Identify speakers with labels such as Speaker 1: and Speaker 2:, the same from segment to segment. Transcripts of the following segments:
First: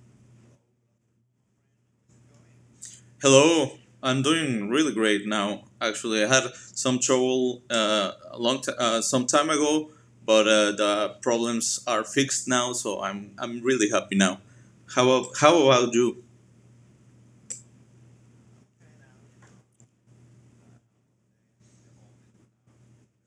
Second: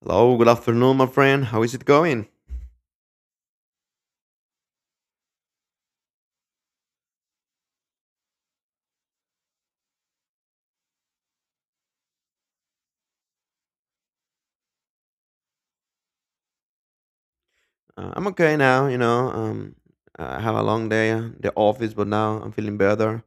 Speaker 1: Hello, good afternoon, my friend. How is it going?
Speaker 2: Hello, I'm doing really great now. Actually, I had some trouble a some time ago, but the problems are fixed now, so I'm really happy now. How about you?
Speaker 1: I'm okay now, you know. I have a long day at the office, but now I'm feeling better.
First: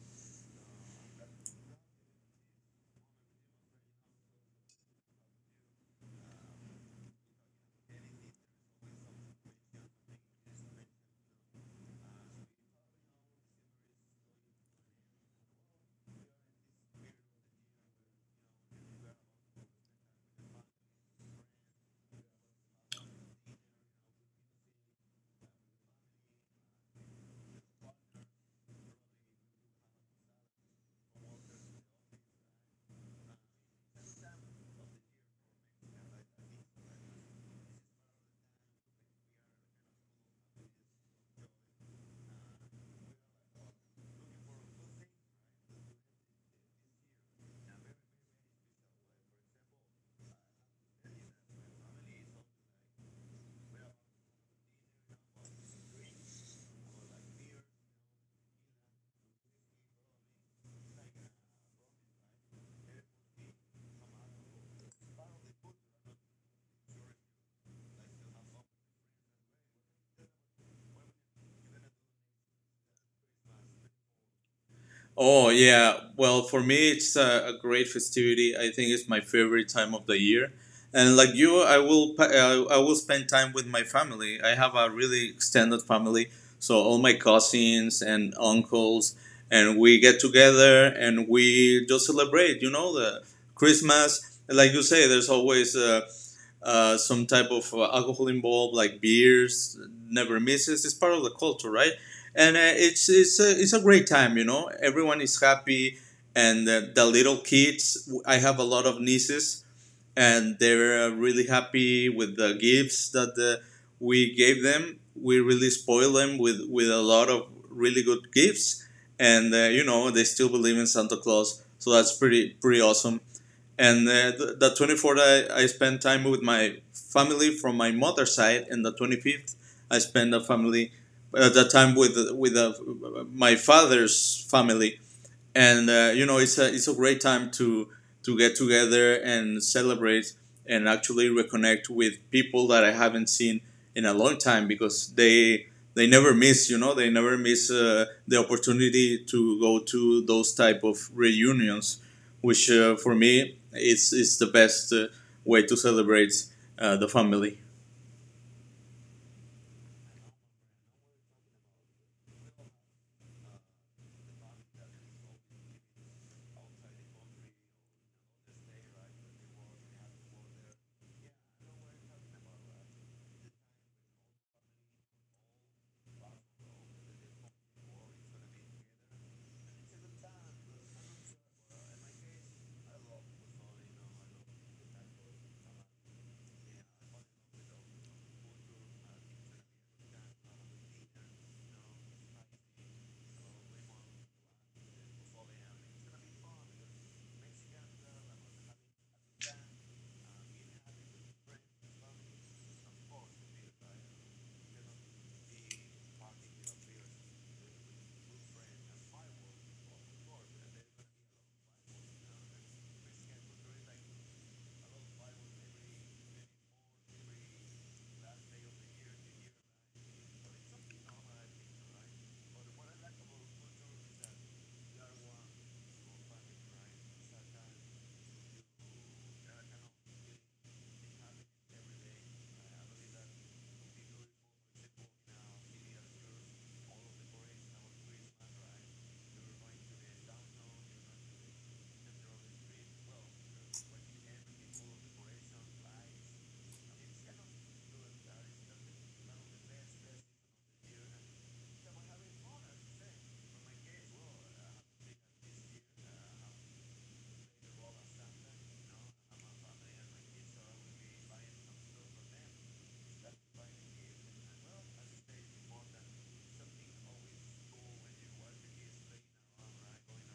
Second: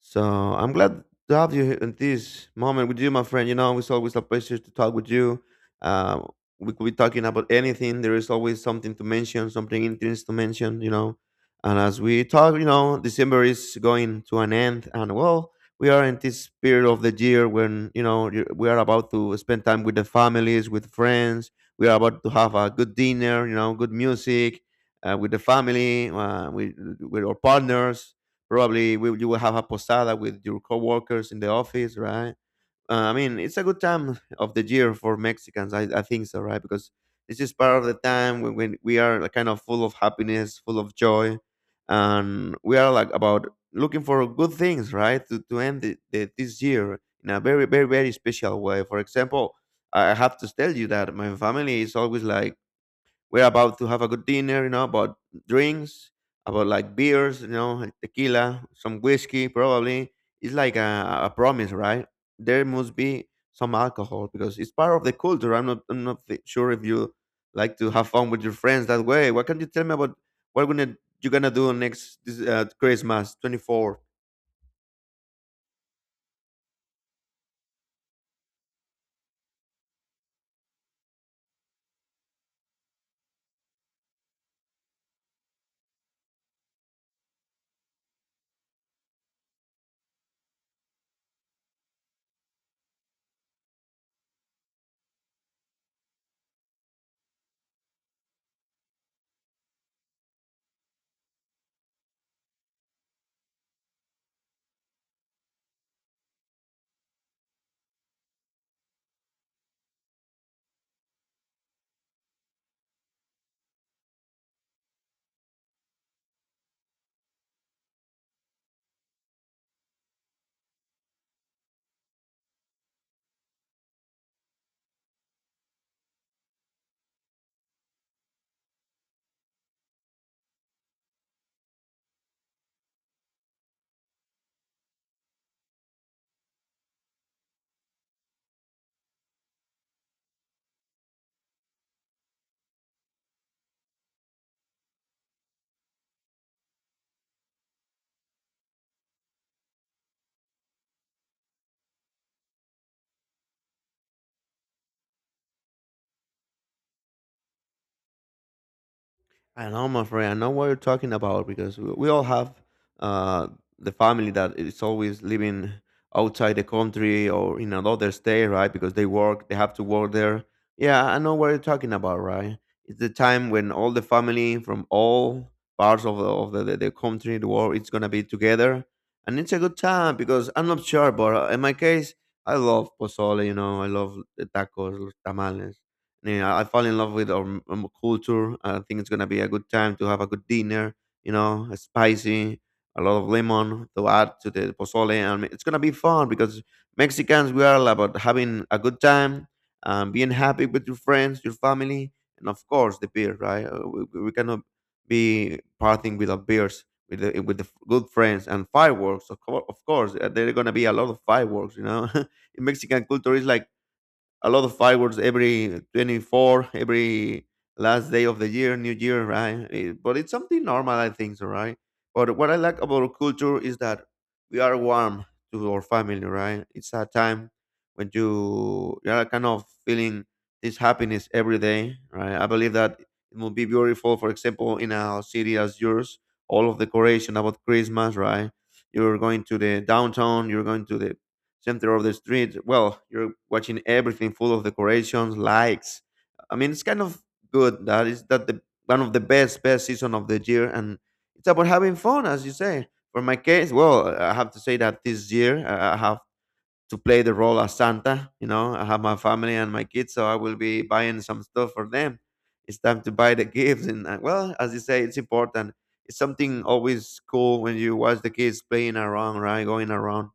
Speaker 1: So I'm glad to have you here in this moment with you, my friend. You know, it's always a pleasure to talk with you. Uh, we could be talking about anything. There is always something to mention, something interesting to mention, you know. And as we talk, you know, December is going to an end. And well, we are in this period of the year when, we are about to spend time with the families, with friends. We are about to have a good dinner, you know, good music with the family, with our partners. Probably will you will have a posada with your coworkers in the office, right? I mean, it's a good time of the year for Mexicans. I think so, right? Because this is part of the time when we are like, kind of full of happiness, full of joy, and we are like about looking for good things, right? To end this year in a very, very, very special way. For example, I have to tell you that my family is always like we're about to have a good dinner, you know, about drinks, about like beers, you know, like tequila, some whiskey, probably. It's like a promise, right? There must be some alcohol because it's part of the culture. I'm not thi- sure if you like to have fun with your friends that way. What can you tell me about what you're gonna do next this, Christmas 24?
Speaker 2: Oh yeah, well for me it's a great festivity. I think it's my favorite time of the year, and like you, I will I will spend time with my family. I have a really extended family, so all my cousins and uncles, and we get together and we just celebrate. You know the Christmas, like you say, there's always some type of alcohol involved, like beers, never misses. It's part of the culture, right? And it's a great time, you know. Everyone is happy, and the little kids. I have a lot of nieces, and they're really happy with the gifts that we gave them. We really spoil them with a lot of really good gifts, and you know they still believe in Santa Claus. So that's pretty awesome and the 24th, I spent time with my family from my mother's side, and the 25th, I spent a family at that time with my father's family and you know it's a great time to get together and celebrate and actually reconnect with people that I haven't seen in a long time because they never miss, you know, they never miss the opportunity to go to those type of reunions which, for me is the best way to celebrate the family.
Speaker 1: I know, my friend. I know what you're talking about because we all have uh, the family that is always living outside the country or in another state, right? Because they work, they have to work there. Yeah, I know what you're talking about, right? It's the time when all the family from all parts of the country, the world, it's gonna be together, and it's a good time because I'm not sure, but in my case, I love pozole. You know, I love the tacos, los tamales. Yeah, I fall in love with our, culture. I think it's gonna be a good time to have a good dinner. You know, spicy, a lot of lemon to add to the pozole, and it's gonna be fun because Mexicans we are all about having a good time, being happy with your friends, your family, and of course the beer. Right? We cannot be partying without beers with good friends and fireworks. Of course, there are gonna be a lot of fireworks. You know, in Mexican culture, is like a lot of fireworks every 24, every last day of the year, new year, right? Eh, but it's something normal, I think so, right? But what I like about our culture is that we are warm to our family, right? It's a time when you are kind of feeling this happiness every day, right? I believe that it will be beautiful, for example, in a city as yours, all of the decoration about christmas, right? You're going to the downtown, you're going to the center of the street. Well, you're watching everything full of decorations, lights. I mean, it's kind of good. That is that the one of the best season of the year, and it's about having fun, as you say. For my case, well, I have to say that this year I have to play the role as Santa. You know, I have my family and my kids, so I will be buying some stuff for them. It's time to buy the gifts, and well, as you say, it's important. It's something always cool when you watch the kids playing around, right, going around,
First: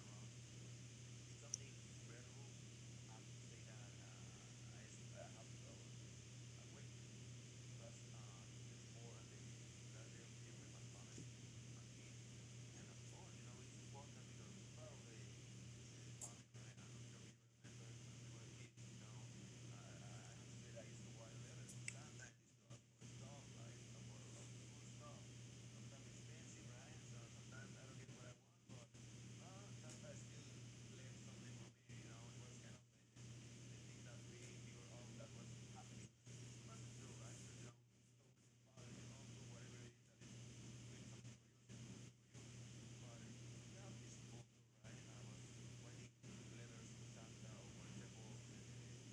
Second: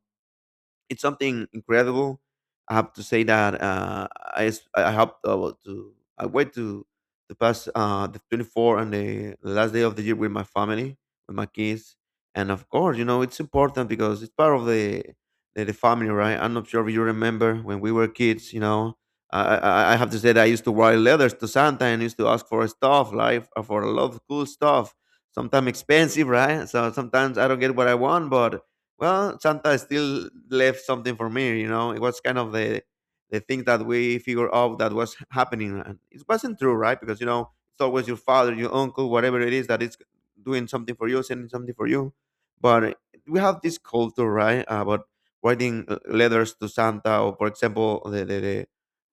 Speaker 1: it's something incredible. I have to say that I s- I have to I wait to pass the 24 and the last day of the year with my family, with my kids, and of course, you know, it's important because it's part of the family, right? I'm not sure if you remember when we were kids, you know. I have to say that I used to write letters to Santa and used to ask for stuff, like for a lot of cool stuff. Sometimes expensive, right? So sometimes I don't get what I want, but well, Santa still left something for me, you know. It was kind of the thing that we figured out that was happening. And it wasn't true, right? Because you know, it's always your father, your uncle, whatever it is that is doing something for you, sending something for you. But we have this culture, right? About writing letters to Santa, or for example, the the, the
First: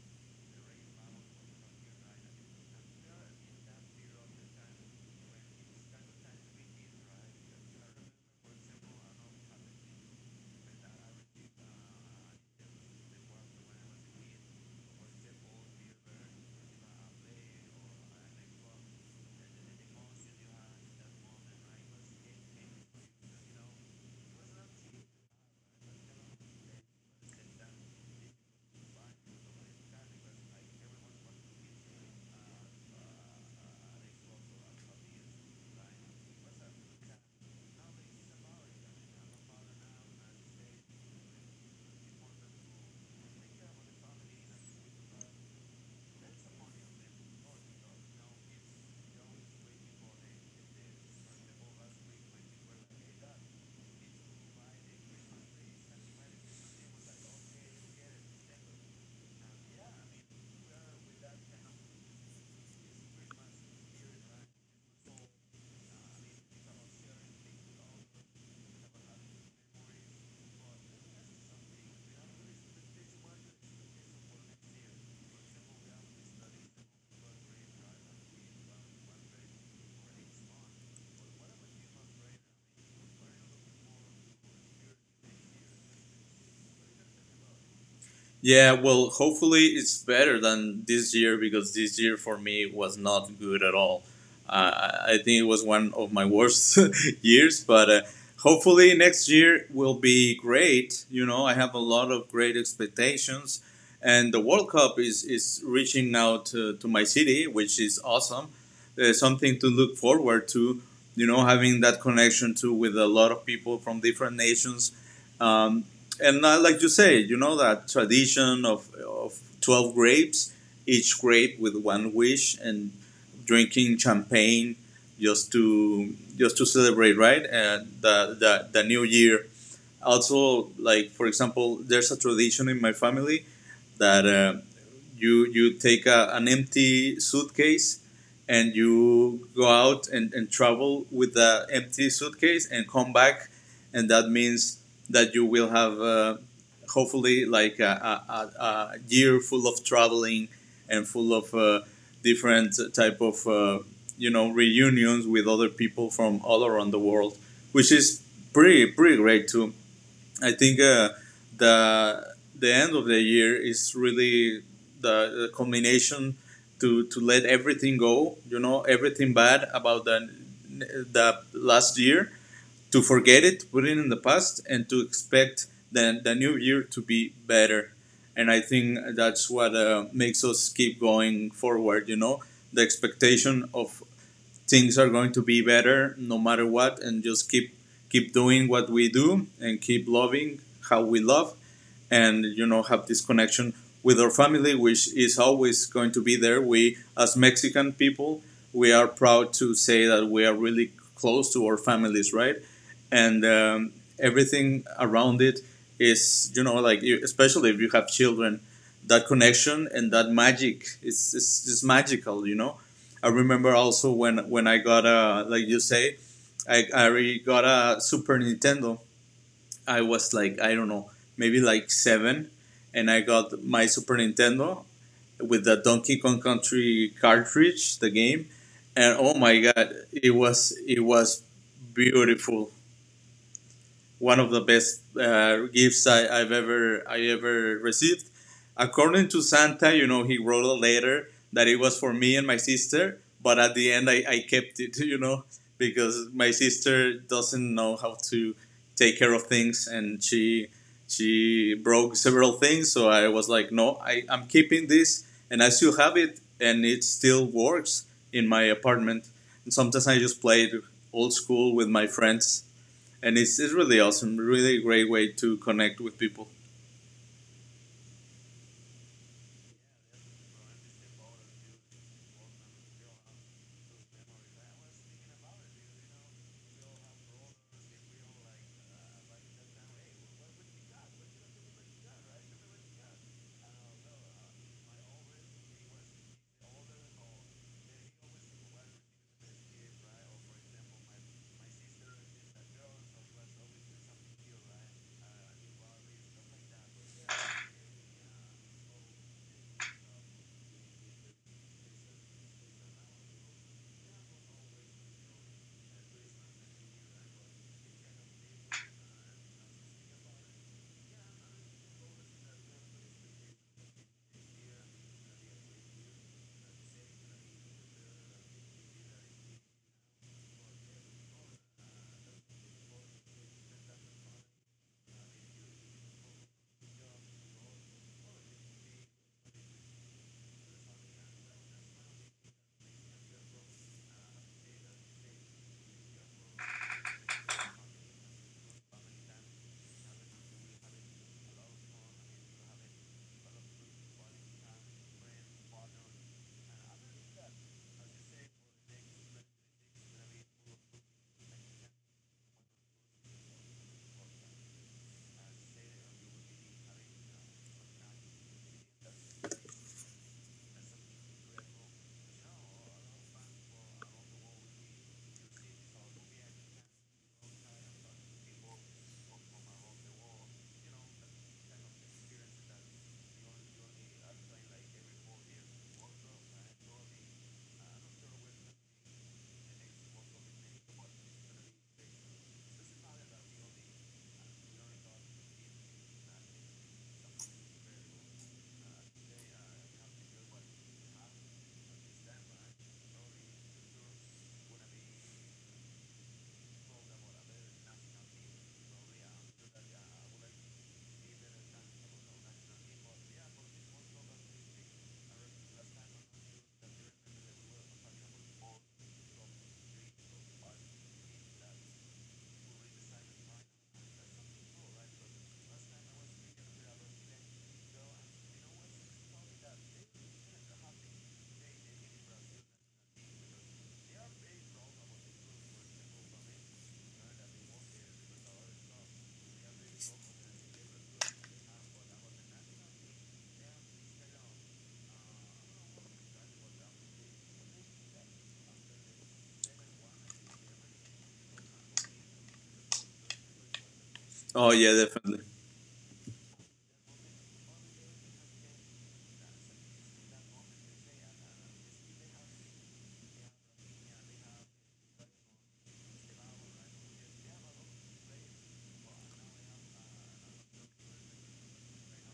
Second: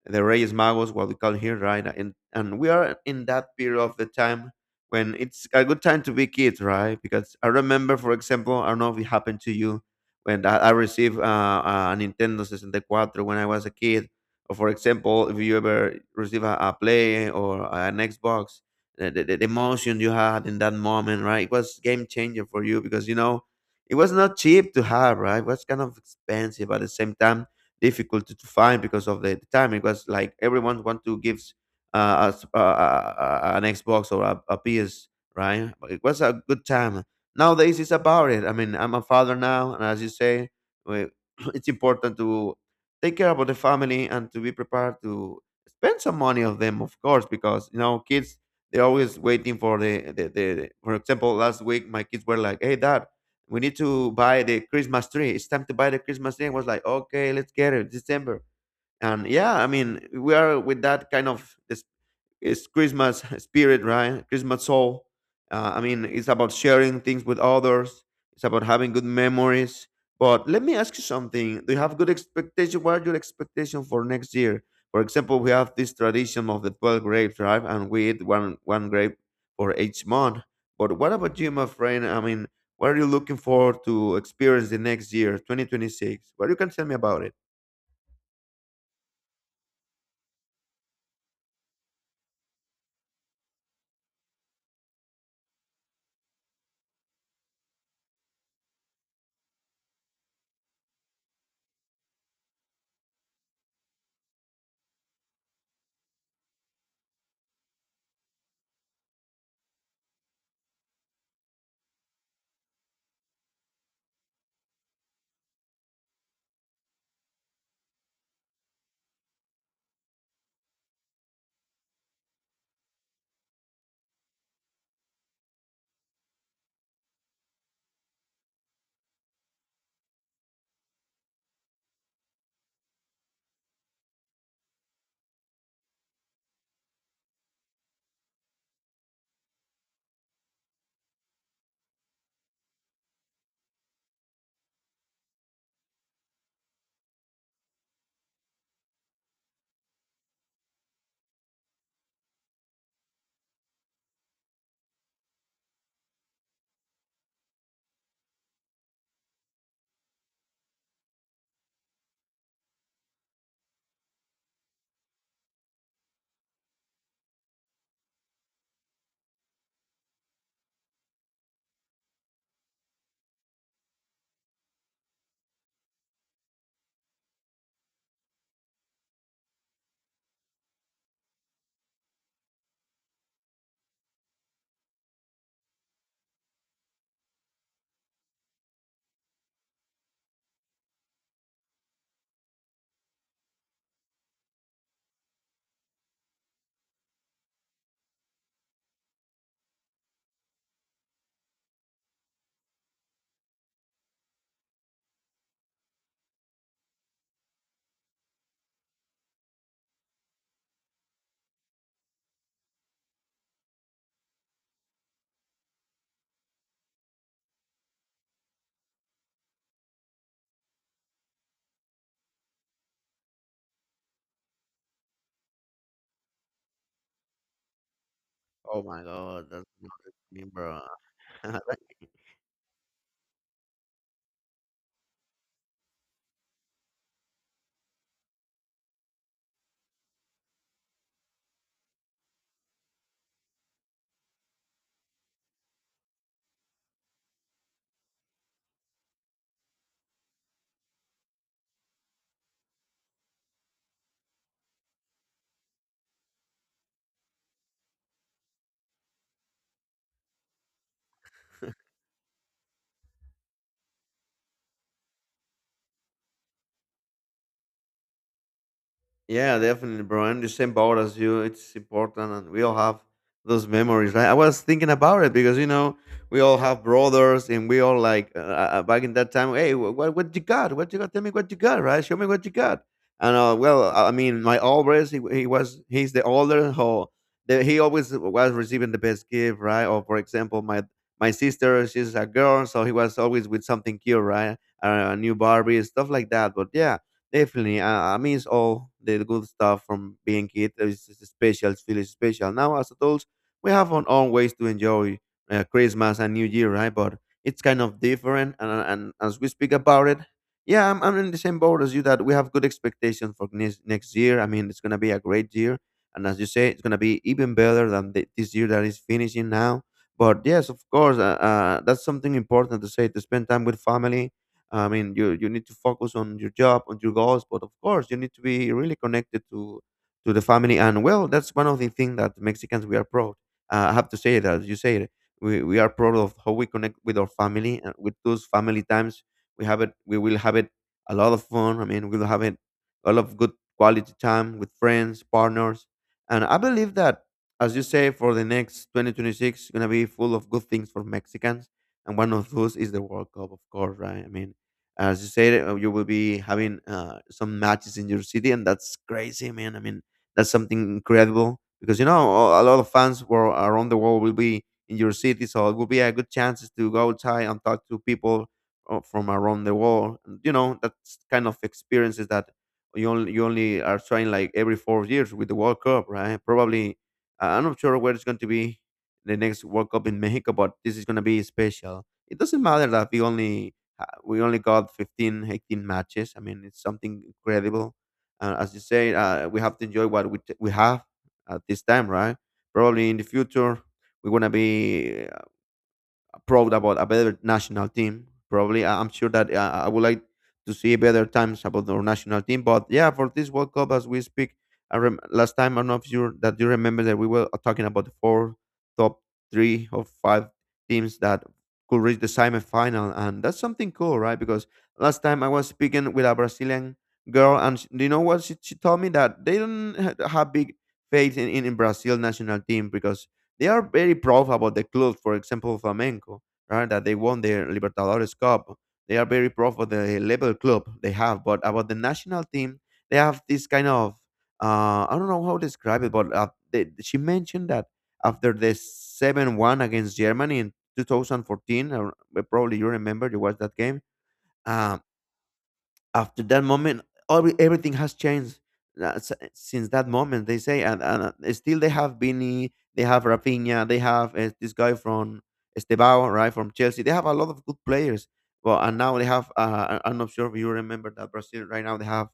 Speaker 1: the Reyes Magos, what we call here, right? And we are in that period of the time when it's a good time to be kids, right? Because I remember, for example, I don't know if it happened to you when I received a Nintendo 64 when I was a kid. Or for example, if you ever receive a play or an Xbox, the emotion you had in that moment, right? It was game changer for you because you know it was not cheap to have, right? It was kind of expensive but at the same time difficult to find because of the time. It was like everyone want to give an Xbox or a, PS, right? It was a good time. Nowadays, it's about it. I mean, I'm a father now, and as you say, we, it's important to take care about the family and to be prepared to spend some money of them, of course, because you know, kids they're always waiting for the for example, last week my kids were like, "Hey, dad. We need to buy the Christmas tree. It's time to buy the Christmas tree." I was like, okay, let's get it December, and yeah, I mean, we are with that kind of, it's Christmas spirit, right? Christmas soul. I mean, it's about sharing things with others. It's about having good memories. But let me ask you something. Do you have good expectation? What are your expectations for next year? For example, we have this tradition of the 12 grapes, right? And we eat one grape for each month. But what about you, my friend? I mean, what are you looking forward to experience the next year, 2026? What you can tell me about it?
Speaker 2: Yeah, well, hopefully it's better than this year because this year for me was not good at all. Uh, I think it was one of my worst years, but hopefully next year will be great. You know, I have a lot of great expectations, and the World Cup is reaching now to my city, which is awesome. There's something to look forward to, you know, having that connection to with a lot of people from different nations. um, and like you say, you know that tradition of 12 grapes, each grape with one wish, and drinking champagne just to celebrate, right? And the new year also, like for example, there's a tradition in my family that you take an empty suitcase and you go out and travel with the empty suitcase and come back, and that means that you will have, hopefully, like a year full of traveling and full of different type of you know, reunions with other people from all around the world, which is pretty great too. I think the end of the year is really the culmination to let everything go. You know, everything bad about the last year, to forget it, put it in the past, and to expect the new year to be better. And I think that's what makes us keep going forward. You know, the expectation of things are going to be better no matter what, and just keep doing what we do and keep loving how we love, and you know, have this connection with our family, which is always going to be there. We, as Mexican people, we are proud to say that we are really close to our families, right? And everything around it is, you know, like, especially if you have children, that connection and that magic, it's just magical, you know. I remember also when I got a, like you say, I already got a Super Nintendo. I was like, I don't know, maybe like seven, and I got my Super Nintendo with the Donkey Kong Country cartridge, the game,
Speaker 1: Oh my
Speaker 2: and oh
Speaker 1: god,
Speaker 2: my
Speaker 1: that's not
Speaker 2: god, it
Speaker 1: me,
Speaker 2: was
Speaker 1: bro.
Speaker 2: beautiful, one of the best gifts I ever received. According to Santa, you know, he wrote a letter that it was for me and my sister, but at the end I kept it, you know, because my sister doesn't know how to take care of things, and she broke several things, so I was like, no, I'm keeping this, and I still have it and it still works in my apartment. And sometimes I just play it old school with my friends, and it's really awesome, really great way to connect with people.
Speaker 1: Yeah, definitely, bro. I'm the same boat as you. It's important, and we all have those memories, right? I was thinking about it because you know we all have brothers, and we all like back in that time. Hey, what you got? What you got? Tell me what you got, right? Show me what you got. And well, I mean, my oldest, he's the older, so the, he always was receiving the best gift, right? Or for example, my sister, she's a girl, so he was always with something cute, right? A new Barbie, stuff like that. But yeah, definitely, I miss all the good stuff from being kid. It's just special, it's really special. Now, as adults, we have our own ways to enjoy Christmas and New Year, right? But it's kind of different. And as we speak about it, yeah, I'm in the same boat as you that we have good expectations for next year. I mean, it's going to be a great year. And as you say, it's going to be even better than this year that is finishing now. But yes, of course, that's something important to say, to spend time with family. I mean, you need to focus on your job, on your goals, but of course, you need to be really connected to the family. And well, that's one of the things that Mexicans we are proud. I have to say that you say it. We are proud of how we connect with our family and with those family times. We have it. We will have it a lot of fun. I mean, we'll have it a lot of good quality time with friends, partners, and I believe that. As you say, for the next 2026, gonna be full of good things for Mexicans, and one of those is the World Cup, of course, right? I mean, as you said, you will be having some matches in your city, and that's crazy, man. I mean, that's something incredible because you know a lot of fans were around the world will be in your city, so it will be a good chances to go outside and talk to people from around the world. And, you know, that's kind of experiences that you only are trying like every 4 years with the World Cup, right? Probably, I'm not sure where it's going to be the next World Cup in Mexico, but this is going to be special. It doesn't matter that we only got 15, 18 matches. I mean, it's something incredible. As you say, we have to enjoy what we have at this time, right? Probably in the future, we're going to be proud about a better national team. Probably, I'm sure that I would like to see better times about our national team. But yeah, for this World Cup, as we speak, last time I don't know if you that you remember that we were talking about the four top three or five teams that could reach the semi-final, and that's something cool, right? Because last time I was speaking with a Brazilian girl, and sh do you know what she told me that they don't have big faith in Brazil national team because they are very proud about the club, for example, Flamenco, right? That they won the Libertadores Cup. They are very proud of the level club they have, but about the national team, they have this kind of I don't know how to describe it, but she mentioned that after the 7-1 against Germany in 2014, or probably you remember you watched that game.
Speaker 2: Oh yeah,
Speaker 1: uh,
Speaker 2: definitely.
Speaker 1: after that moment everything has changed since that moment they say, and still they have Vini, they have Rafinha, they have this guy from Estebao, right, from Chelsea. They have a lot of good players. Well, and now they have I'm not sure if you remember that Brazil right now, they have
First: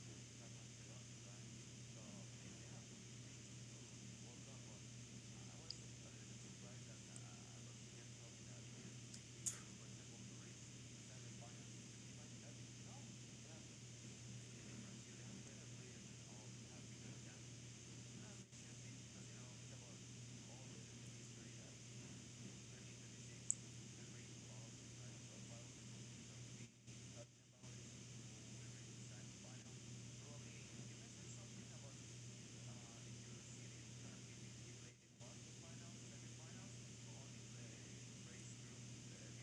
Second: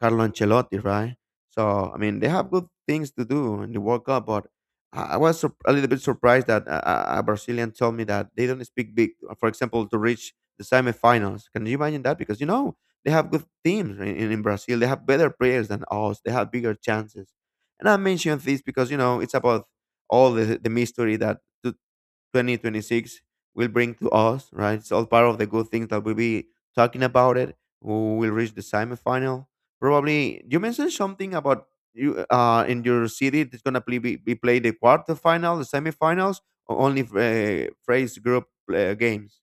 Speaker 1: Carlo Ancelotti, right? So I mean, they have good things to do in the World Cup. But I was a little bit surprised that a Brazilian told me that they don't speak big, for example, to reach the semifinals. Can you imagine that? Because you know they have good teams in Brazil. They have better players than us. They have bigger chances. And I mention this because you know it's about all the mystery that t- 2026 will bring to us, right? It's all part of the good things that we'll be talking about it. We will reach the semifinal. Probably you mentioned something about you in your city it's gonna be played the quarterfinal, the semifinals, or only phrase group games.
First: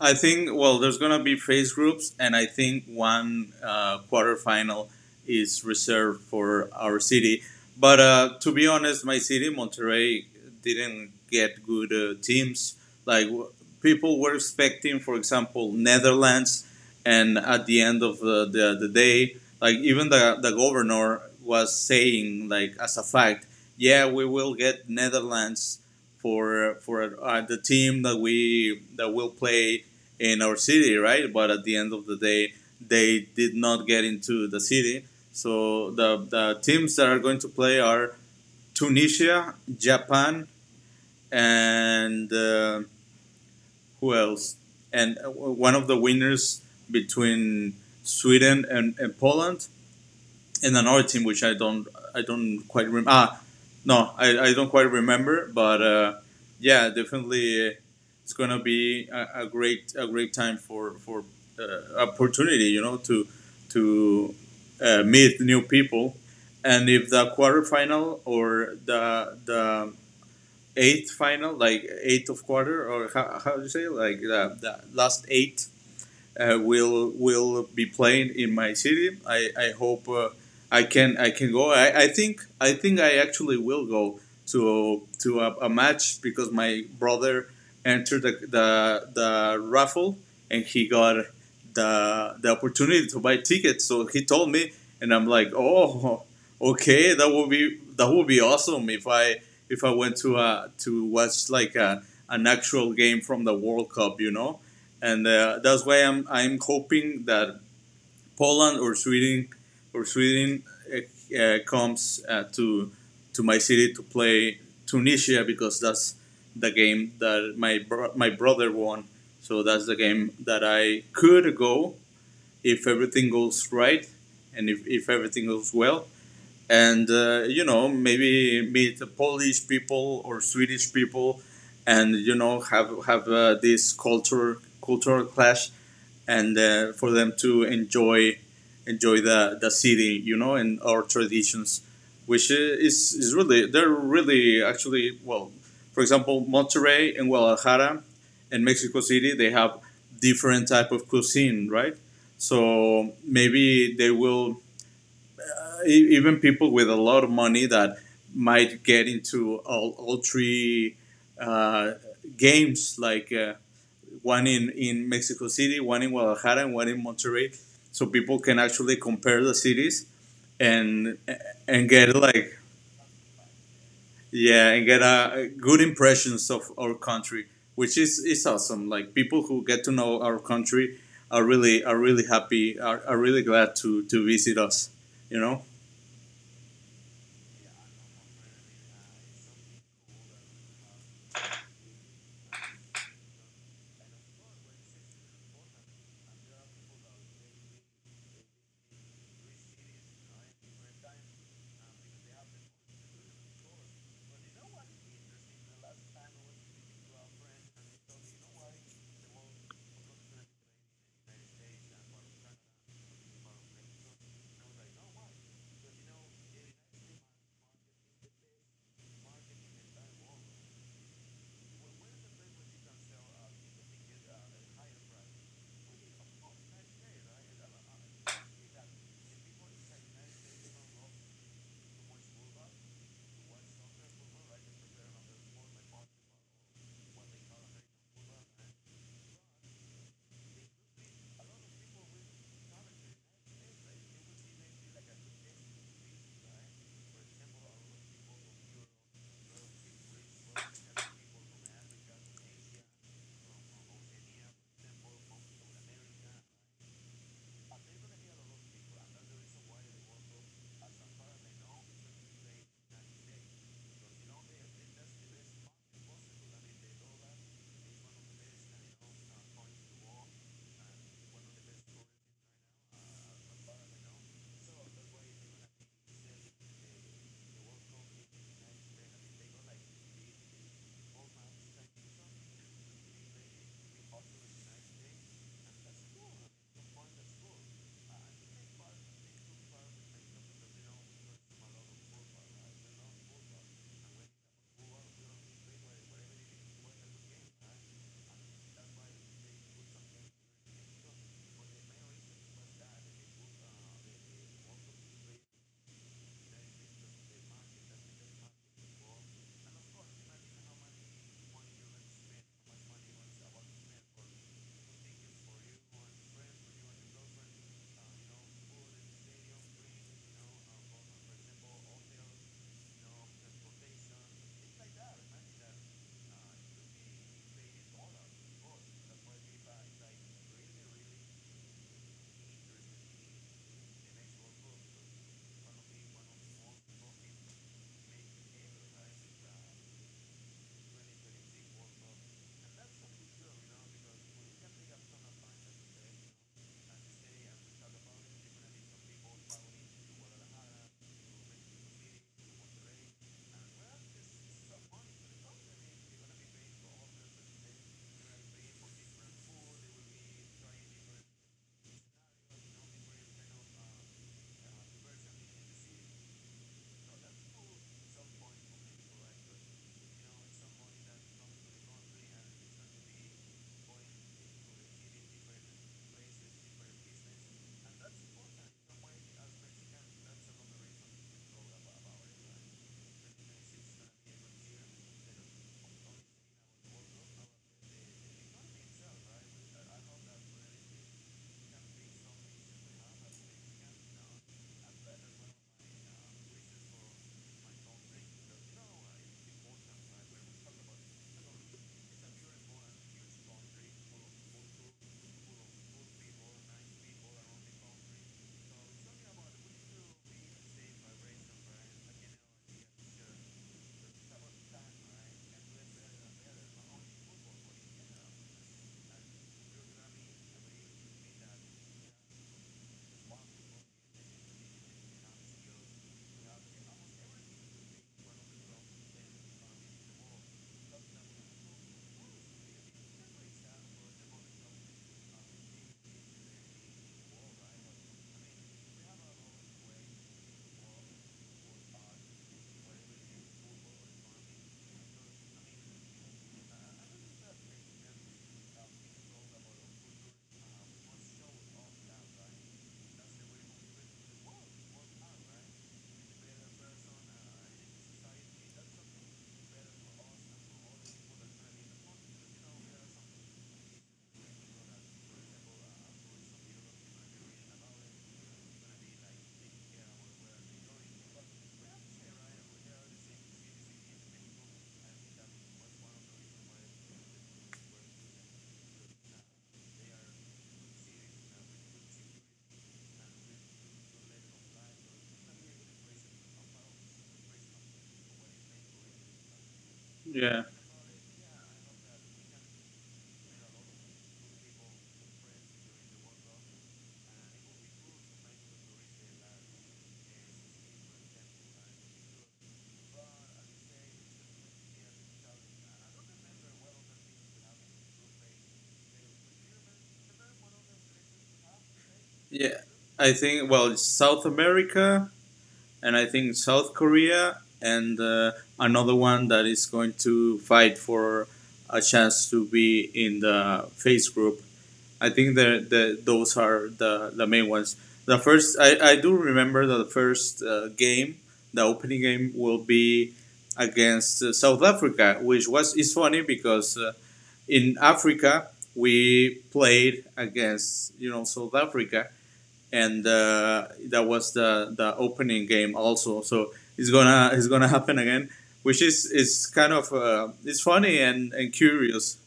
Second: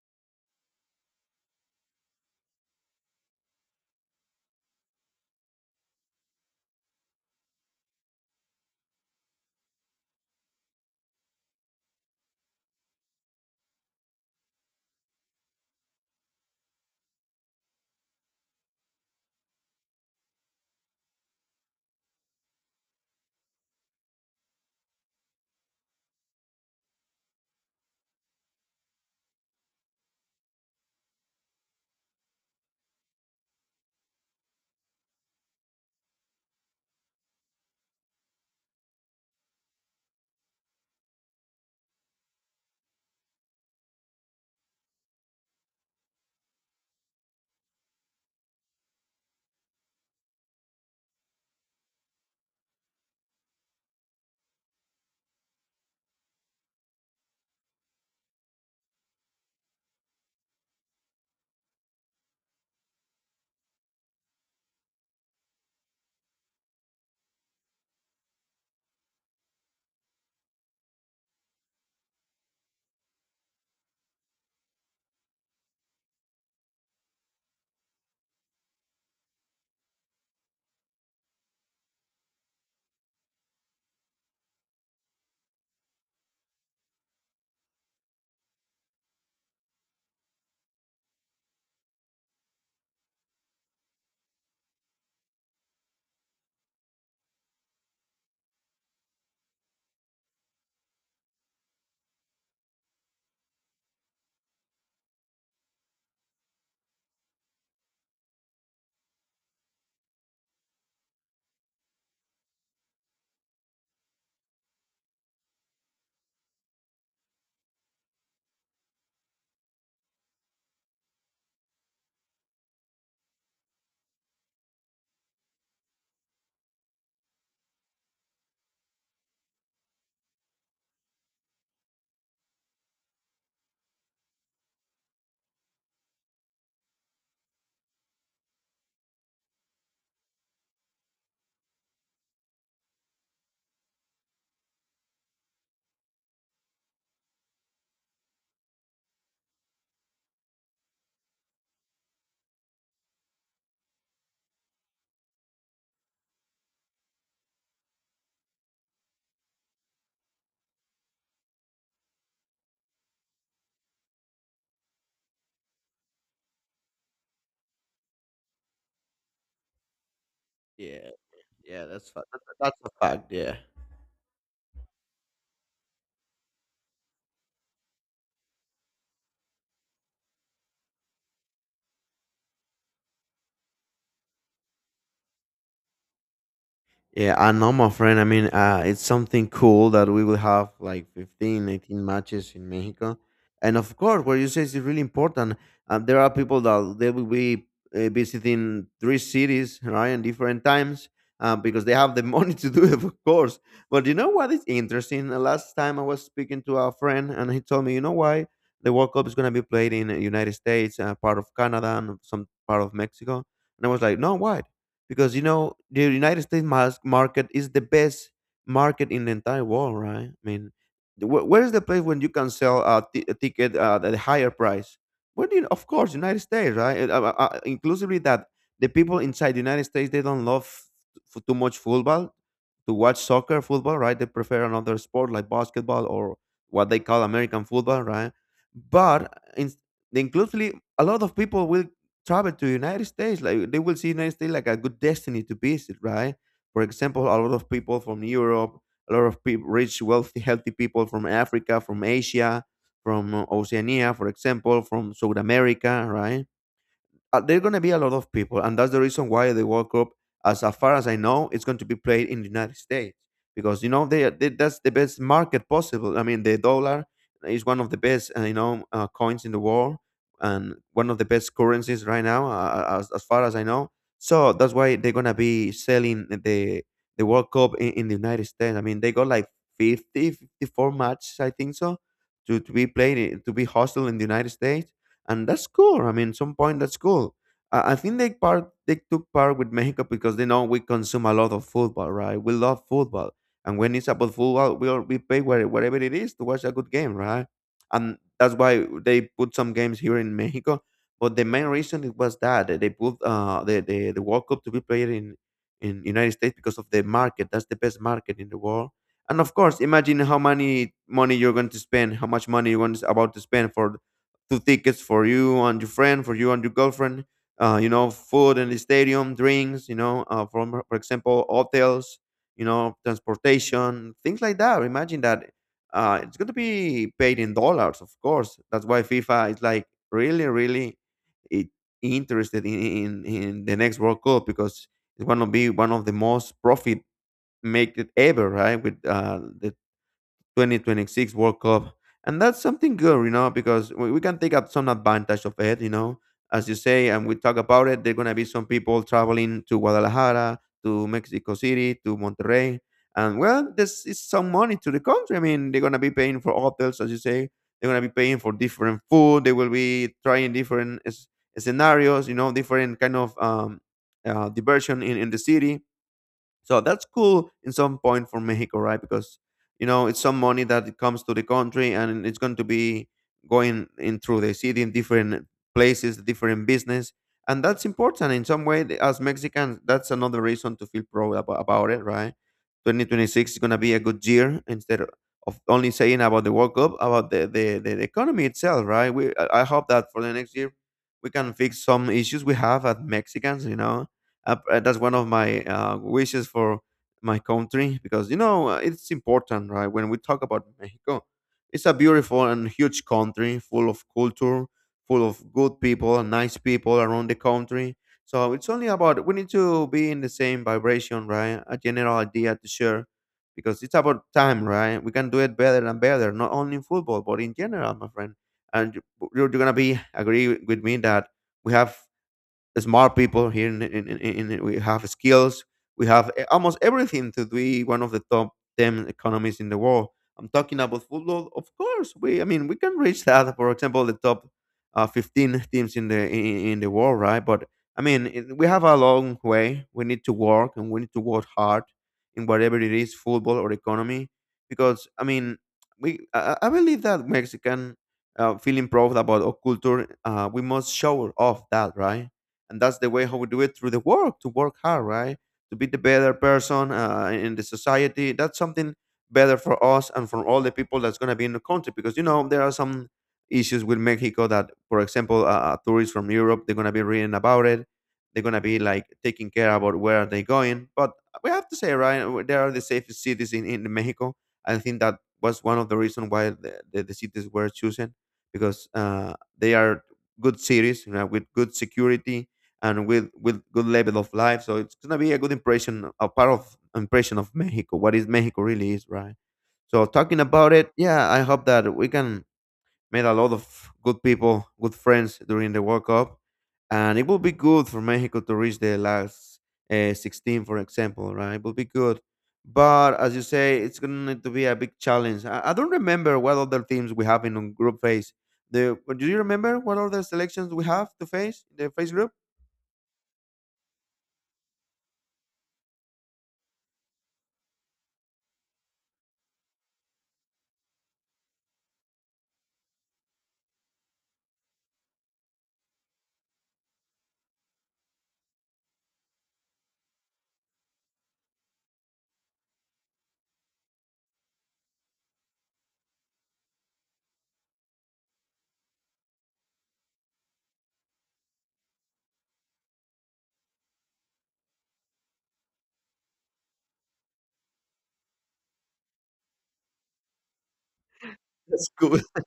Speaker 2: I think, well, there's gonna be phase groups, and I think one quarterfinal is reserved for our city. But to be honest, my city, Monterrey, didn't get good teams. Like people were expecting, for example, Netherlands, and at the end of the day, like even the governor was saying, like as a fact, yeah, we will get Netherlands for the team that we that will play in our city, right? But at the end of the day, they did not get into the city. So the teams that are going to play are Tunisia, Japan, and who else? And one of the winners between Sweden and Poland, and another team which I don't quite remember. Ah, no, I don't quite remember. But yeah, definitely, it's gonna be a great time for opportunity, you know, to to meet new people. And if the quarterfinal or the eighth final, like eighth of quarter, or how do you say, like the last eight, will be playing in my city, I hope I can go. I think I actually will go to a match, because my brother entered the raffle and he got the opportunity to buy tickets. So he told me, and I'm like, oh, okay, that would be awesome if I, went to, to watch like a an actual game from the World Cup, you know. And that's why I'm hoping that Poland or Sweden or Sweden comes, to my city to play Tunisia, because that's the game that my my brother won. So that's the game that I could go, if everything goes right, and if, everything goes well. And you know, maybe meet Polish people or Swedish people, and you know, have this culture cultural clash, and for them to enjoy, the city, you know, and our traditions, which is really, they're really actually, well, for example, Monterrey and Guadalajara, and Mexico City, they have different type of cuisine, right? So maybe they will, even people with a lot of money, that might get into all three uh, games, like, one in Mexico City, one in Guadalajara, and one in Monterrey. So people can actually compare the cities,
Speaker 1: Yeah,
Speaker 2: and
Speaker 1: yeah,
Speaker 2: and
Speaker 1: that's
Speaker 2: get
Speaker 1: fa- that-
Speaker 2: like
Speaker 1: that's a fact. Yeah.
Speaker 2: yeah, and get a good impressions of our country, which is awesome. Like people who get to know our country are really, happy, are really glad to visit us, you know.
Speaker 1: Yeah, I know, my friend. I mean, it's something cool that we will have like 15, 18 matches in Mexico. And of course, what you say is really important. There are people that they will be visiting three cities, right, in different times because they have the money to do it, of course. But you know what is interesting? Last time I was speaking to a friend and he told me, you know why the World Cup is going to be played in the United States, part of Canada, and some part of Mexico. And I was like, no, why? Because you know the United States market is the best market in the entire world, right? I mean, where is the place when you can sell a ticket at a higher price? Well, you, of course, United States, right? Inclusively that the people inside the United States, they don't love too much football to watch soccer, football, right? They prefer another sport like basketball or what they call American football, right? But in, inclusively, a lot of people will travel to United States. Like they will see United States like a good destiny to visit, right? For example, a lot of people from Europe, a lot of people, rich, wealthy, healthy people from Africa, from Asia, from Oceania, for example, from South America, right? There are going to be a lot of people, and that's the reason why the World Cup, as far as I know, it's going to be played in the United States because you know they that's the best market possible. I mean, the dollar is one of the best coins in the world and one of the best currencies right now, as far as I know. So that's why they're going to be selling the World Cup in the United States. I mean, they got like fifty four matches, I think so, to be played, to be hosted in the United States, and that's cool. I mean, some point that's cool. I think they took part with Mexico because they know we consume a lot of football, right? We love football, and when it's about football, we pay whatever it is to watch a good game, right? And that's why they put some games here in Mexico. But the main reason it was that they put the World Cup to be played in United States because of the market. That's the best market in the world. And of course, imagine how many money you're going to spend, how much money you're going to, about to spend for two tickets for you and your friend, for you and your girlfriend. You know, food in the stadium, drinks. You know, from for example, hotels. You know, transportation, things like that. Imagine that. It's going to be paid in dollars, of course. That's why FIFA is like really, really it, interested in the next World Cup because it's going to be one of the most profit make it ever, right? With the 2026 World Cup. And that's something good, you know, because we can take up some advantage of it, you know. As you say, and we talk about it, there are going to be some people traveling to Guadalajara, to Mexico City, to Monterrey. And well, this is some money to the country. I mean, they're going to be paying for hotels, as you say. They're going to be paying for different food. They will be trying different scenarios, you know, different kind of diversion in the city. So that's cool in some point for Mexico, right? Because you know it's some money that it comes to the country, and it's going to be going in through the city in different places, different business, and that's important in some way. As Mexicans, that's another reason to feel proud about it, right? 2026 is going to be a good year instead of only saying about the World Cup, about the economy itself, right? We I hope that for the next year we can fix some issues we have as Mexicans, you know. That's one of my wishes for my country because you know it's important, right? When we talk about Mexico, it's a beautiful and huge country full of culture, full of good people and nice people around the country. So it's only about we need to be in the same vibration, right? A general idea to share because it's about time, right? We can do it better and better, not only in football but in general, my friend. And you're gonna be agree with me that we have smart people here we have skills, we have almost everything to be one of the top 10 economies in the world. I'm talking about football, of course. We i mean we can reach that, for example, the top 15 teams in the in the world, right? But I mean, we have a long way. We need to work and we need to work hard in whatever it is football or economy, because I mean, we I believe that Mexican, feeling proud about our culture, we must show off that, right? And that's the way how we do it through the work to work hard, right? To be the better person in the society. That's something better for us and for all the people that's going to be in the country. Because you know there are some issues with Mexico that, for example, tourists from Europe, they're going to be reading about it. They're going to be like taking care about where are they going. But we have to say, right, there are the safest cities in Mexico. I think that was one of the reasons why the cities were chosen, because they are good cities, you know, with good security and with good level of life. So it's gonna be a good impression, a part of impression of Mexico. What is Mexico really is, right? So talking
Speaker 2: Yeah.
Speaker 1: about it, yeah, I hope that we can meet a lot of good people, good friends during the World Cup, and it will be good for Mexico to reach the last 16, for example, right? It will be good. But as you say, it's going to need to be a big challenge. I don't remember what other teams we have in on group phase. The, do you remember what other selections we have to face in the phase group?
Speaker 2: Yeah, I think, well, it's South America, and I think South Korea, and another one that is going to fight for a chance to be in the face group. I think the those are the main ones. The first, I do remember that the first game, the opening game, will be against South Africa, which was is funny because in Africa we played against, you know, South Africa, and that was the opening game also. So it's gonna happen again, which is kind of, it's funny and
Speaker 1: That's good.
Speaker 2: curious.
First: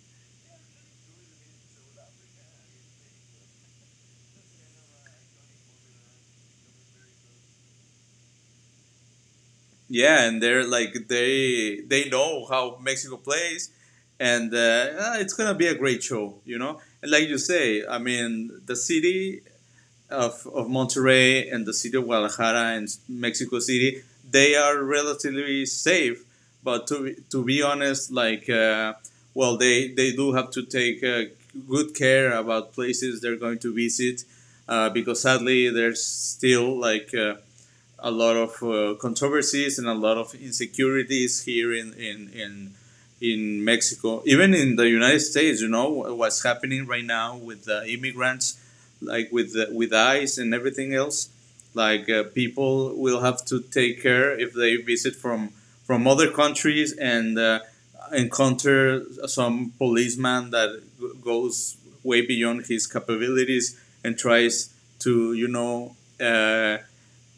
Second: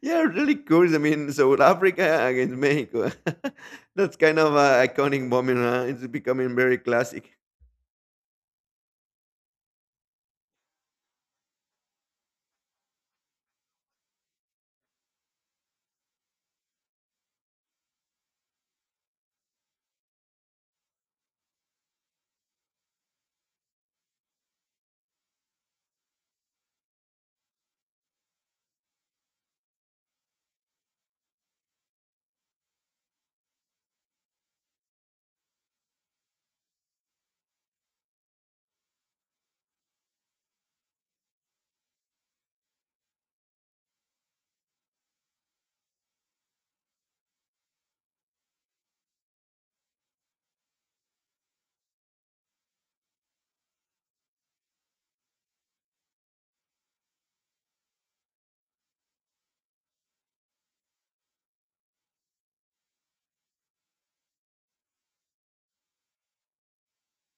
Speaker 1: Yeah, really cool. I mean, South Africa against Mexico. That's kind of an iconic moment. Huh? It's becoming very classic.
Speaker 2: Yeah, and they're like, they know how Mexico plays, and it's gonna be a great show, you know. And like you say, I mean, the city of Monterrey, and the city of Guadalajara and Mexico City, they are relatively safe. But to be honest, like, well, they do have to take good care about places they're going to visit, because sadly there's still like, a lot of controversies and a lot of insecurities here in Mexico, even in the United States, you know, what's happening right now with the immigrants, like with, with ICE and everything else. Like, people will have to take care if they visit from other countries, and encounter some policeman that goes way beyond his capabilities and tries to, you know, uh,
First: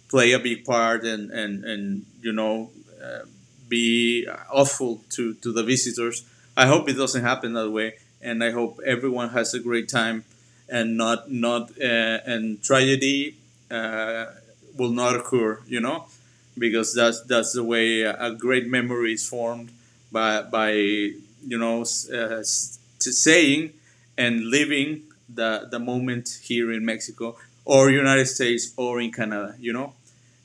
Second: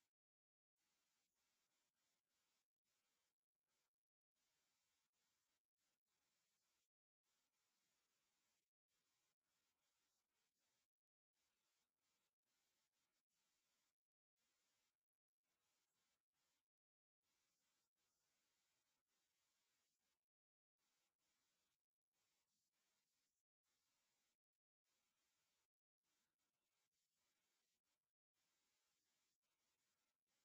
Speaker 2: play a big part, and you know, uh, be awful to the visitors. I hope it doesn't happen that way, and I hope everyone has a great time and not, and tragedy, uh, will not occur. You know, because that's the way a great memory is formed, by, you know, uh, saying and living the moment, here in Mexico or United States or in Canada. You know,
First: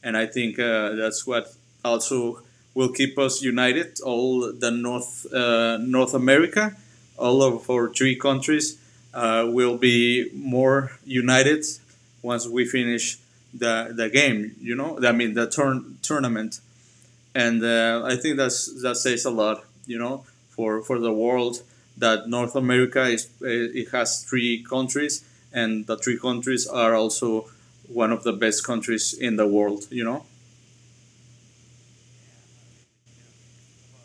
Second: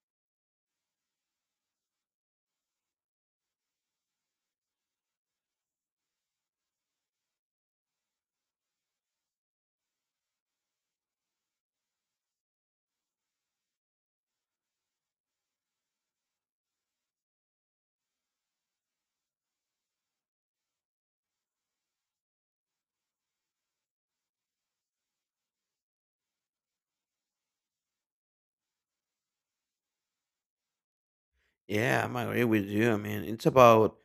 Speaker 2: and I think that's what also will keep us united. All the North, North America, all of our three countries, will be more united once we finish the game. You know, I mean, the turn tournament, and I think that's, that says a lot. You know, for the world that North America is, it has three countries, and the three countries are also one of the best countries in the world, you know.
Speaker 1: Yeah, I'm agree with you. I mean, it's about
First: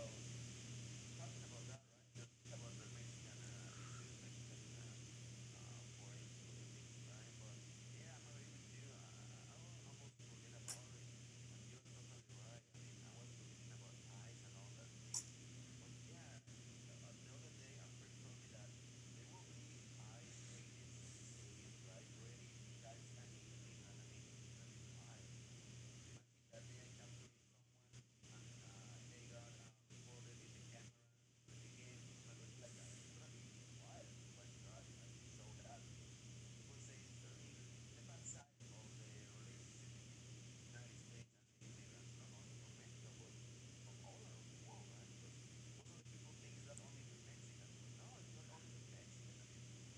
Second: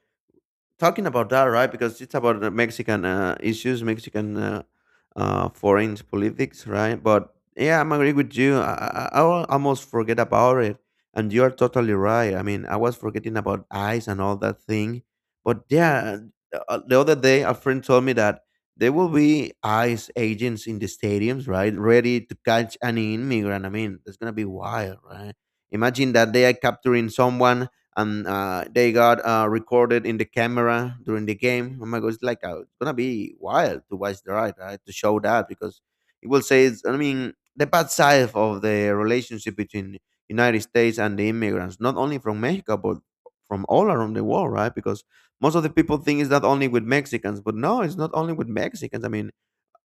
Speaker 1: talking about that, right? Because it's about the Mexican issues, Mexican foreign politics, right? But yeah, I'm agree with you. I almost forget about it, and you are totally right. I mean, I was forgetting about ice and all that thing, but yeah, the other day a friend told me that there will be ice agents in the stadiums, right, ready to catch any immigrant. I mean, it's gonna be wild, right? Imagine that they are capturing someone and they got recorded in the camera during the game. Oh my god, it's like it's gonna be wild to watch the ride, right? To show that because it will say, it's, I mean, the bad side of the relationship between United States and the immigrants, not only from Mexico but from all around the world, right? Because most of the people think it's not only with Mexicans, but no, it's not only with Mexicans. I mean,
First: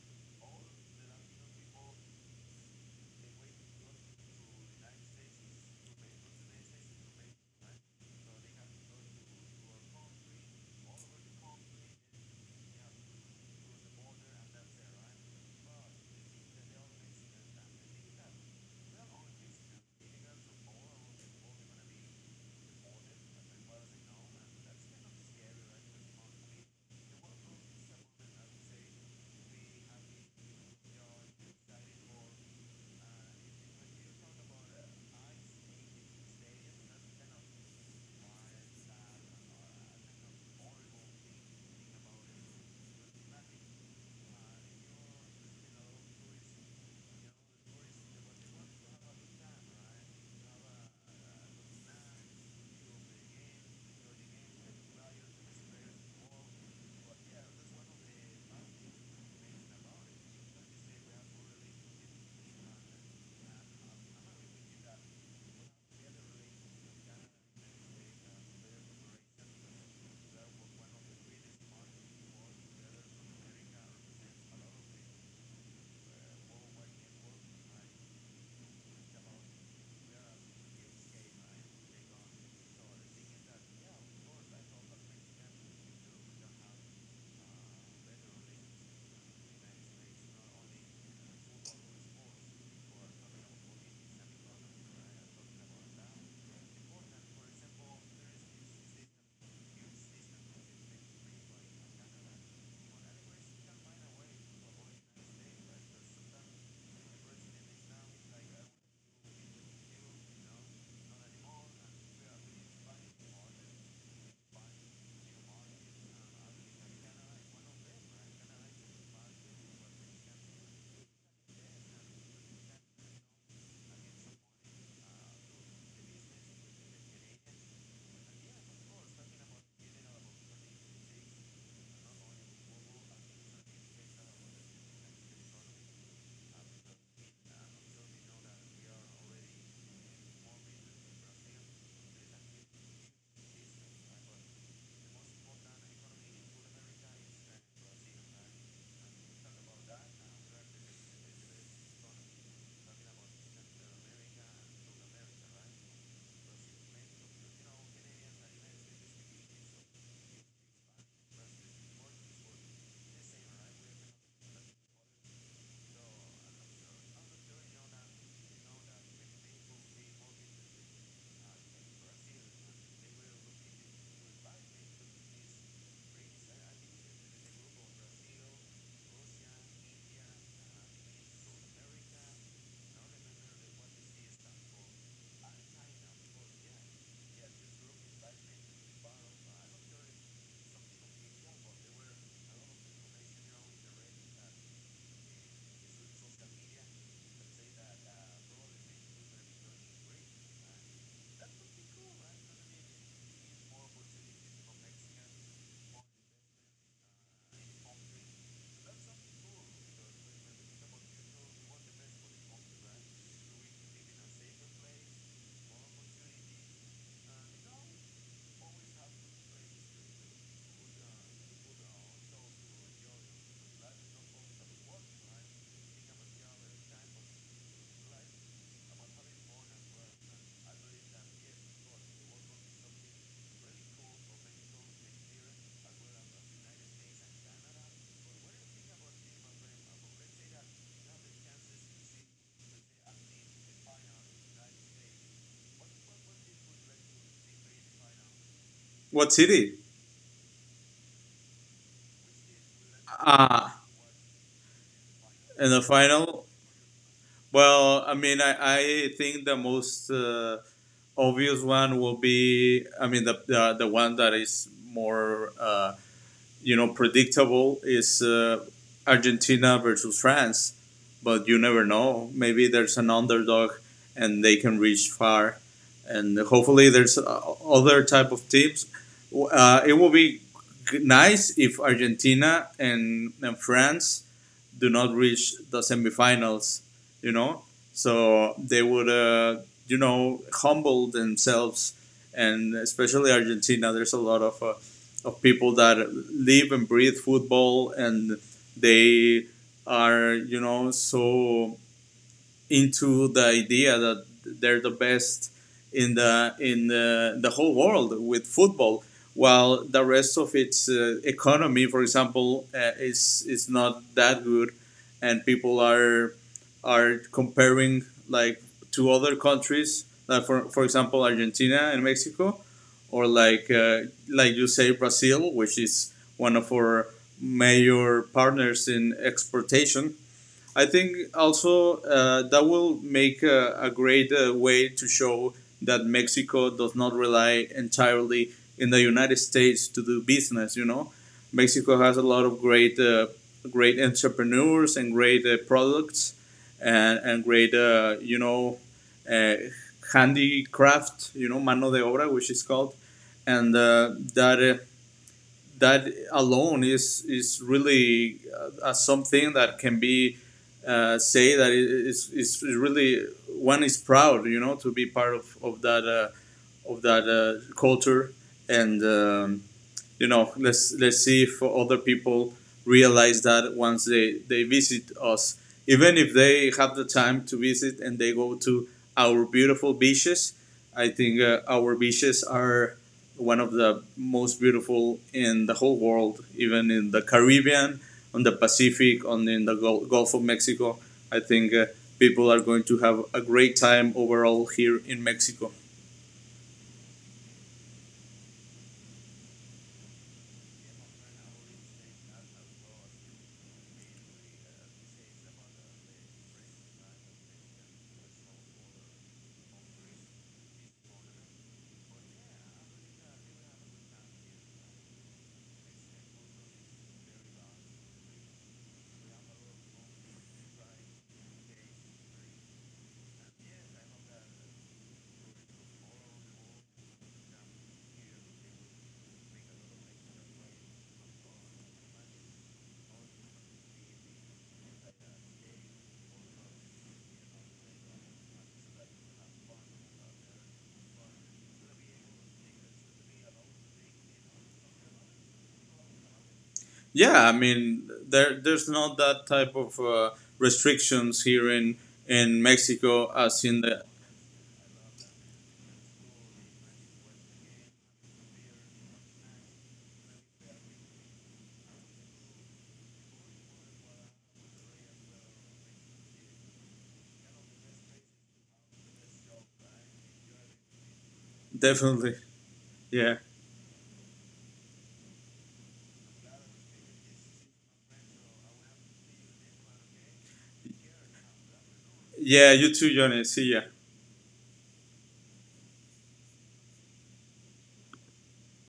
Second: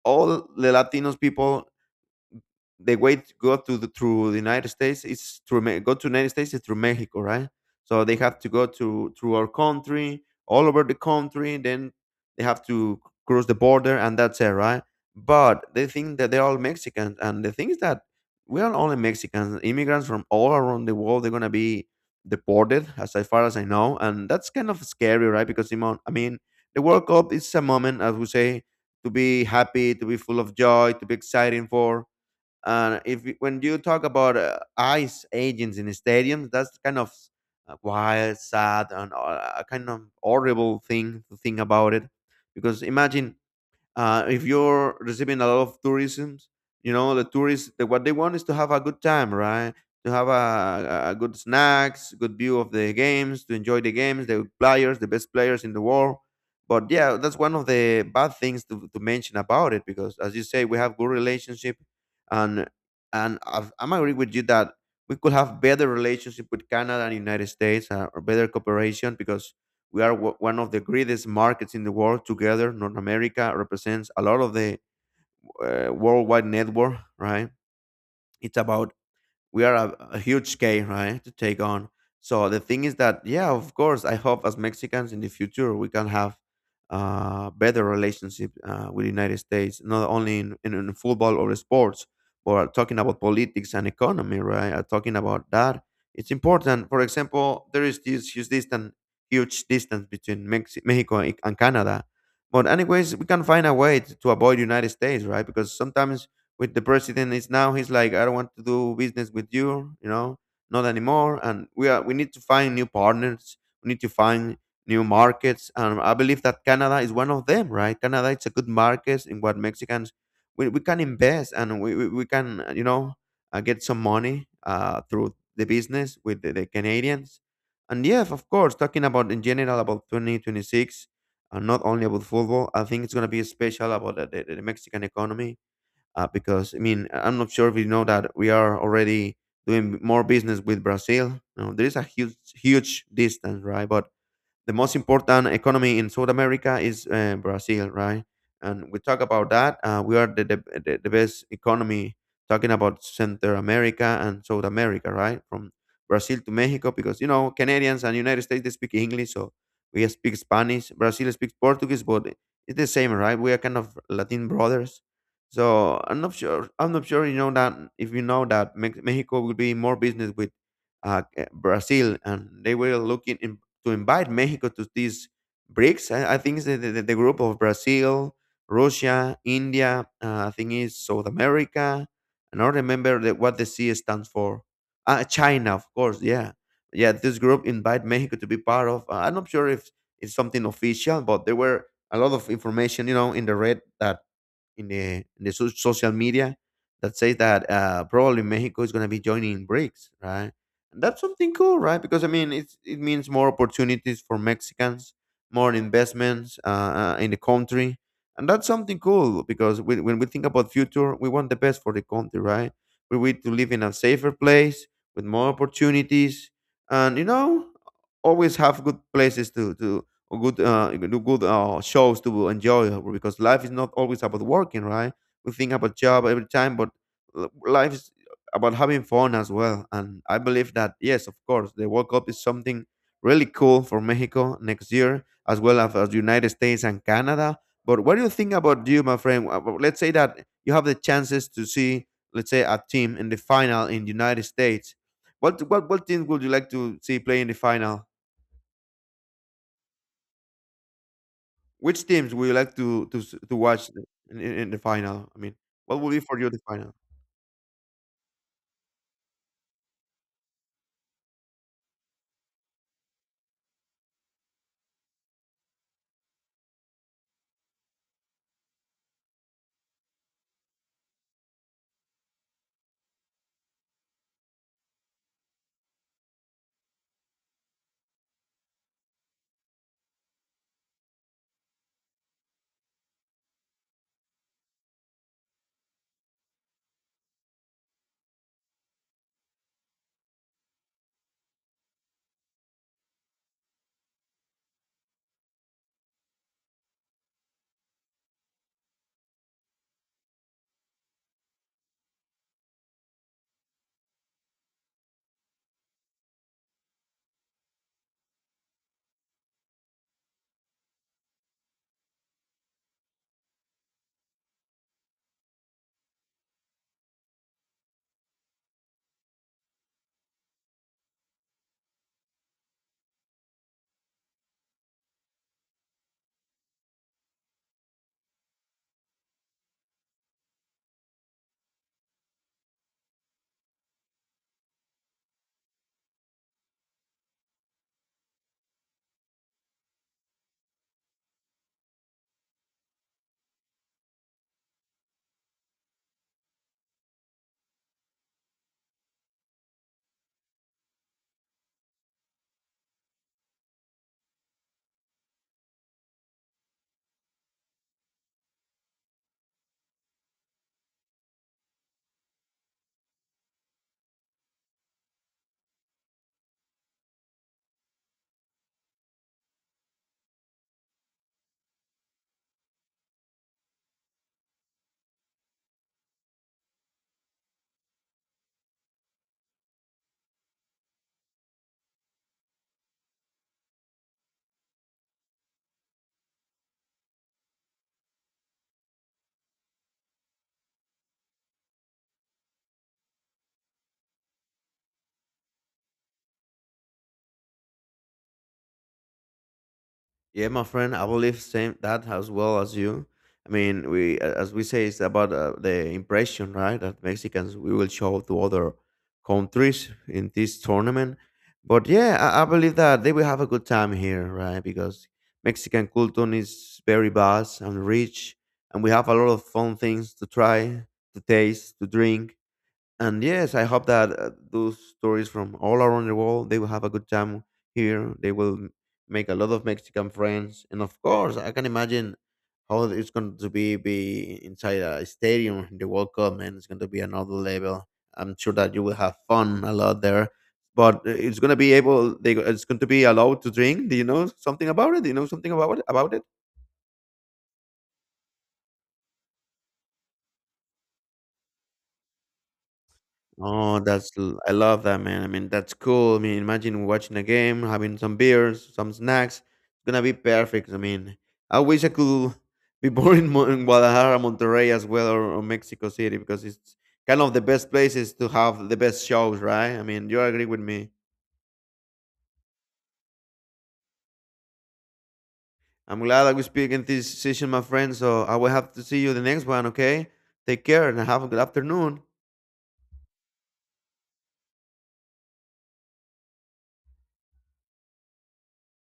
Speaker 1: all the Latinos people the way to go to the through the United States is through go to United States is through Mexico, right? So they have to go to through our country, all over the country, then they have to cross the border, and that's it, right? But they think that they're all Mexicans, and the thing is that we are only Mexicans. Immigrants from all around the world, they're gonna be deported, as I far as I know, and that's kind of scary, right? Because Simon, I mean, the World Cup is a moment, as we say, to be happy, to be full of joy, to be exciting for, and if you- when you talk about ice agents in stadiums, that's kind of wild, sad, and a kind of horrible thing to think about it. Because imagine if you're receiving a lot of tourism, you know the tourists the, what they want is to have a good time, right? To have a good snacks, good view of the games, to enjoy the games, the players, the best players in the world. But yeah, that's one of the bad things to mention about it because, as you say, we have good relationship, and and I've, I'm agree with you that we could have better relationship with Canada and United States or better cooperation because we are one of the greatest markets in the world together. North America represents a lot of the worldwide network, right? It's about we are a huge scale, right, to take on. So the thing is that, yeah, of course, I hope as Mexicans in the future we can have better relationship with the United States, not only in football or sports, but talking about politics and economy, right? Talking about that, it's important. For example, there is this huge distance between Mexico and Canada. But anyways, we can find a way to avoid United States, right? Because sometimes with the president is now, he's like, I don't want to do business with you, you know, not anymore, and we are, we need to find new partners, we need to find new markets. And I believe that Canada is one of them, right? Canada, it's a good market in what Mexicans, we can invest, and we can you know, get some money through the business with the Canadians. And yes, of course, talking about in general about 2026, and not only about football, I think it's going to be special about the Mexican economy, because I mean, am not sure if you know that we are already doing more business with Brazil. You know, there is a huge huge distance, right? But the most important economy in South America is Brazil, right? And we talk about that. We are the best economy talking about Central America and South America, right? From Brazil to Mexico, because you know, Canadians and United States they speak English, so we speak Spanish. Brazil speaks Portuguese, but it's the same, right? We are kind of Latin brothers. So I'm not sure. I'm not sure. You know that, if you know that Mexico will be more business with uh, Brazil, and they will look in to invite Mexico to these BRICS. I think the group of Brazil, Russia, India, I think it's South America. I don't remember the, what the C stands for. China, of course, yeah. Yeah, this group invite Mexico to be part of. I'm not sure if it's something official, but there were a lot of information, you know, in the red, that in the social media that says that probably Mexico is going to be joining BRICS, right? And that's something cool, right? Because I mean, it's, it means more opportunities for Mexicans, more investments in the country, and that's something cool. Because we, when we think about future, we want the best for the country, right? We want to live in a safer place with more opportunities, and you know, always have good places to or good do good shows to enjoy. Because life is not always about working, right? We think about job every time, but life is about having fun as well. And I believe that, yes, of course, the World Cup is something really cool for Mexico next year, as well as the United States and Canada. But what do you think about you, my friend? Well, let's say that you have the chances to see, let's say, a team in the final in the United States. What team would you like to see play in the final?
Speaker 2: What city?
Speaker 1: Which teams would you like to to
Speaker 2: Ah,
Speaker 1: watch in the final? I mean,
Speaker 2: in the
Speaker 1: what will be for
Speaker 2: final.
Speaker 1: you the final?
Speaker 2: Well, I mean, I think the most, obvious one will be. I mean, the one that is more, you know, predictable, is, Argentina versus France, but you never know. Maybe there's an underdog and they can reach far, and hopefully there's, other type of teams. It will be nice if Argentina and France do not reach the semifinals, you know. So they would, you know, humble themselves, and especially Argentina. There's a lot of, of people that live and breathe football, and they are, you know, so into the idea that they're the best in the, the whole world with football, while the rest of its, economy, for example, is, not that good, and people are, comparing, like, to other countries, like, for example, Argentina and Mexico, or like, like you say, Brazil, which is one of our major partners in exportation. I think also that will make a great way to show that Mexico does not rely entirely in the United States to do business. You know, Mexico has a lot of great, great entrepreneurs and great products, and great, you know, uh, handicraft. You know, mano de obra, which is called, and that alone is really, something that can be, say that is really, one is proud, you know, to be part of, of that, culture. And you know, let's see if other people realize that once they, visit us, even if they have the time to visit and they go to our beautiful beaches. I think our beaches are one of the most beautiful in the whole world, even in the Caribbean, on the Pacific, on, in the Gulf of Mexico. I think, people are going to have a great time overall here in Mexico.
Speaker 1: Yeah, my friend, I believe same that as well as you. I mean, we as we say, it's about the impression, right? That Mexicans we will show to other countries in this tournament. But yeah, I, believe that they will have a good time here, right? Because Mexican culture is very vast and rich, and we have a lot of fun things to try, to taste, to drink. And yes, I hope that those stories from all around the world they will have a good time here. They will make a lot of Mexican friends, and of course, I can imagine how it's going to be inside a stadium in the World Cup, and it's going to be another level. I'm sure that you will have fun a lot there, but it's going to be able. It's going to be allowed to drink. Do you know something about it? Do you know something about it? About it?
Speaker 2: Yeah, I mean, there's not that type of, restrictions here in Mexico as
Speaker 1: Oh,
Speaker 2: in the—
Speaker 1: that's I love that, man. I mean, that's cool. I mean, imagine watching a game, having some beers, some snacks. It's gonna be perfect. I mean, I wish I could be born in, in Guadalajara, Monterrey as well, or Mexico City, because it's kind of the best places to have the best shows, right? I mean, you agree with me.
Speaker 2: Definitely. Yeah,
Speaker 1: I'm glad that we speak in this session, my friend. So I will have to see you the next one. Okay, take care and have a good afternoon.
Speaker 2: yeah. You too, Johnny. See ya.